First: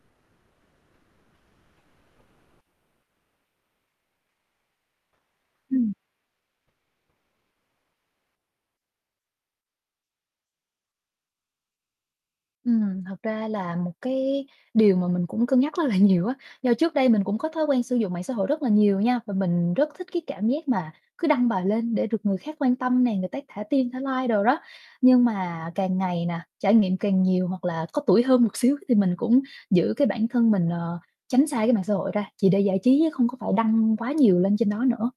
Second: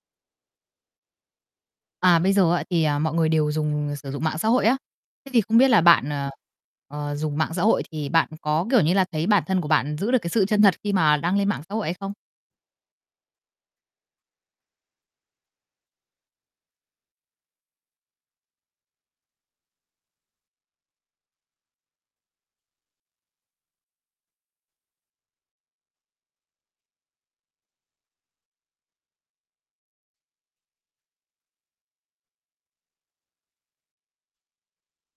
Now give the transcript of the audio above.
À, bây giờ á thì, à, mọi người đều dùng sử dụng mạng xã hội á. Thế thì không biết là Ừm. bạn, ờ, ờ, dùng mạng xã hội thì bạn có, kiểu như là, thấy bản thân của bạn giữ được cái sự chân thật khi mà đăng lên mạng xã hội hay không? Ừm, thật ra là một cái điều mà mình cũng cân nhắc rất là nhiều á do trước đây mình cũng có thói quen sử dụng mạng xã hội rất là nhiều nha và mình rất thích cái cảm giác mà cứ đăng bài lên để được người khác quan tâm nè, người tác thả tim thả like đồ đó. Nhưng mà càng ngày nè, trải nghiệm càng nhiều hoặc là có tuổi hơn một xíu thì mình cũng giữ cái bản thân mình, ờ, tránh xa cái mạng xã hội ra, chỉ để giải trí chứ không có phải đăng quá nhiều lên trên đó nữa.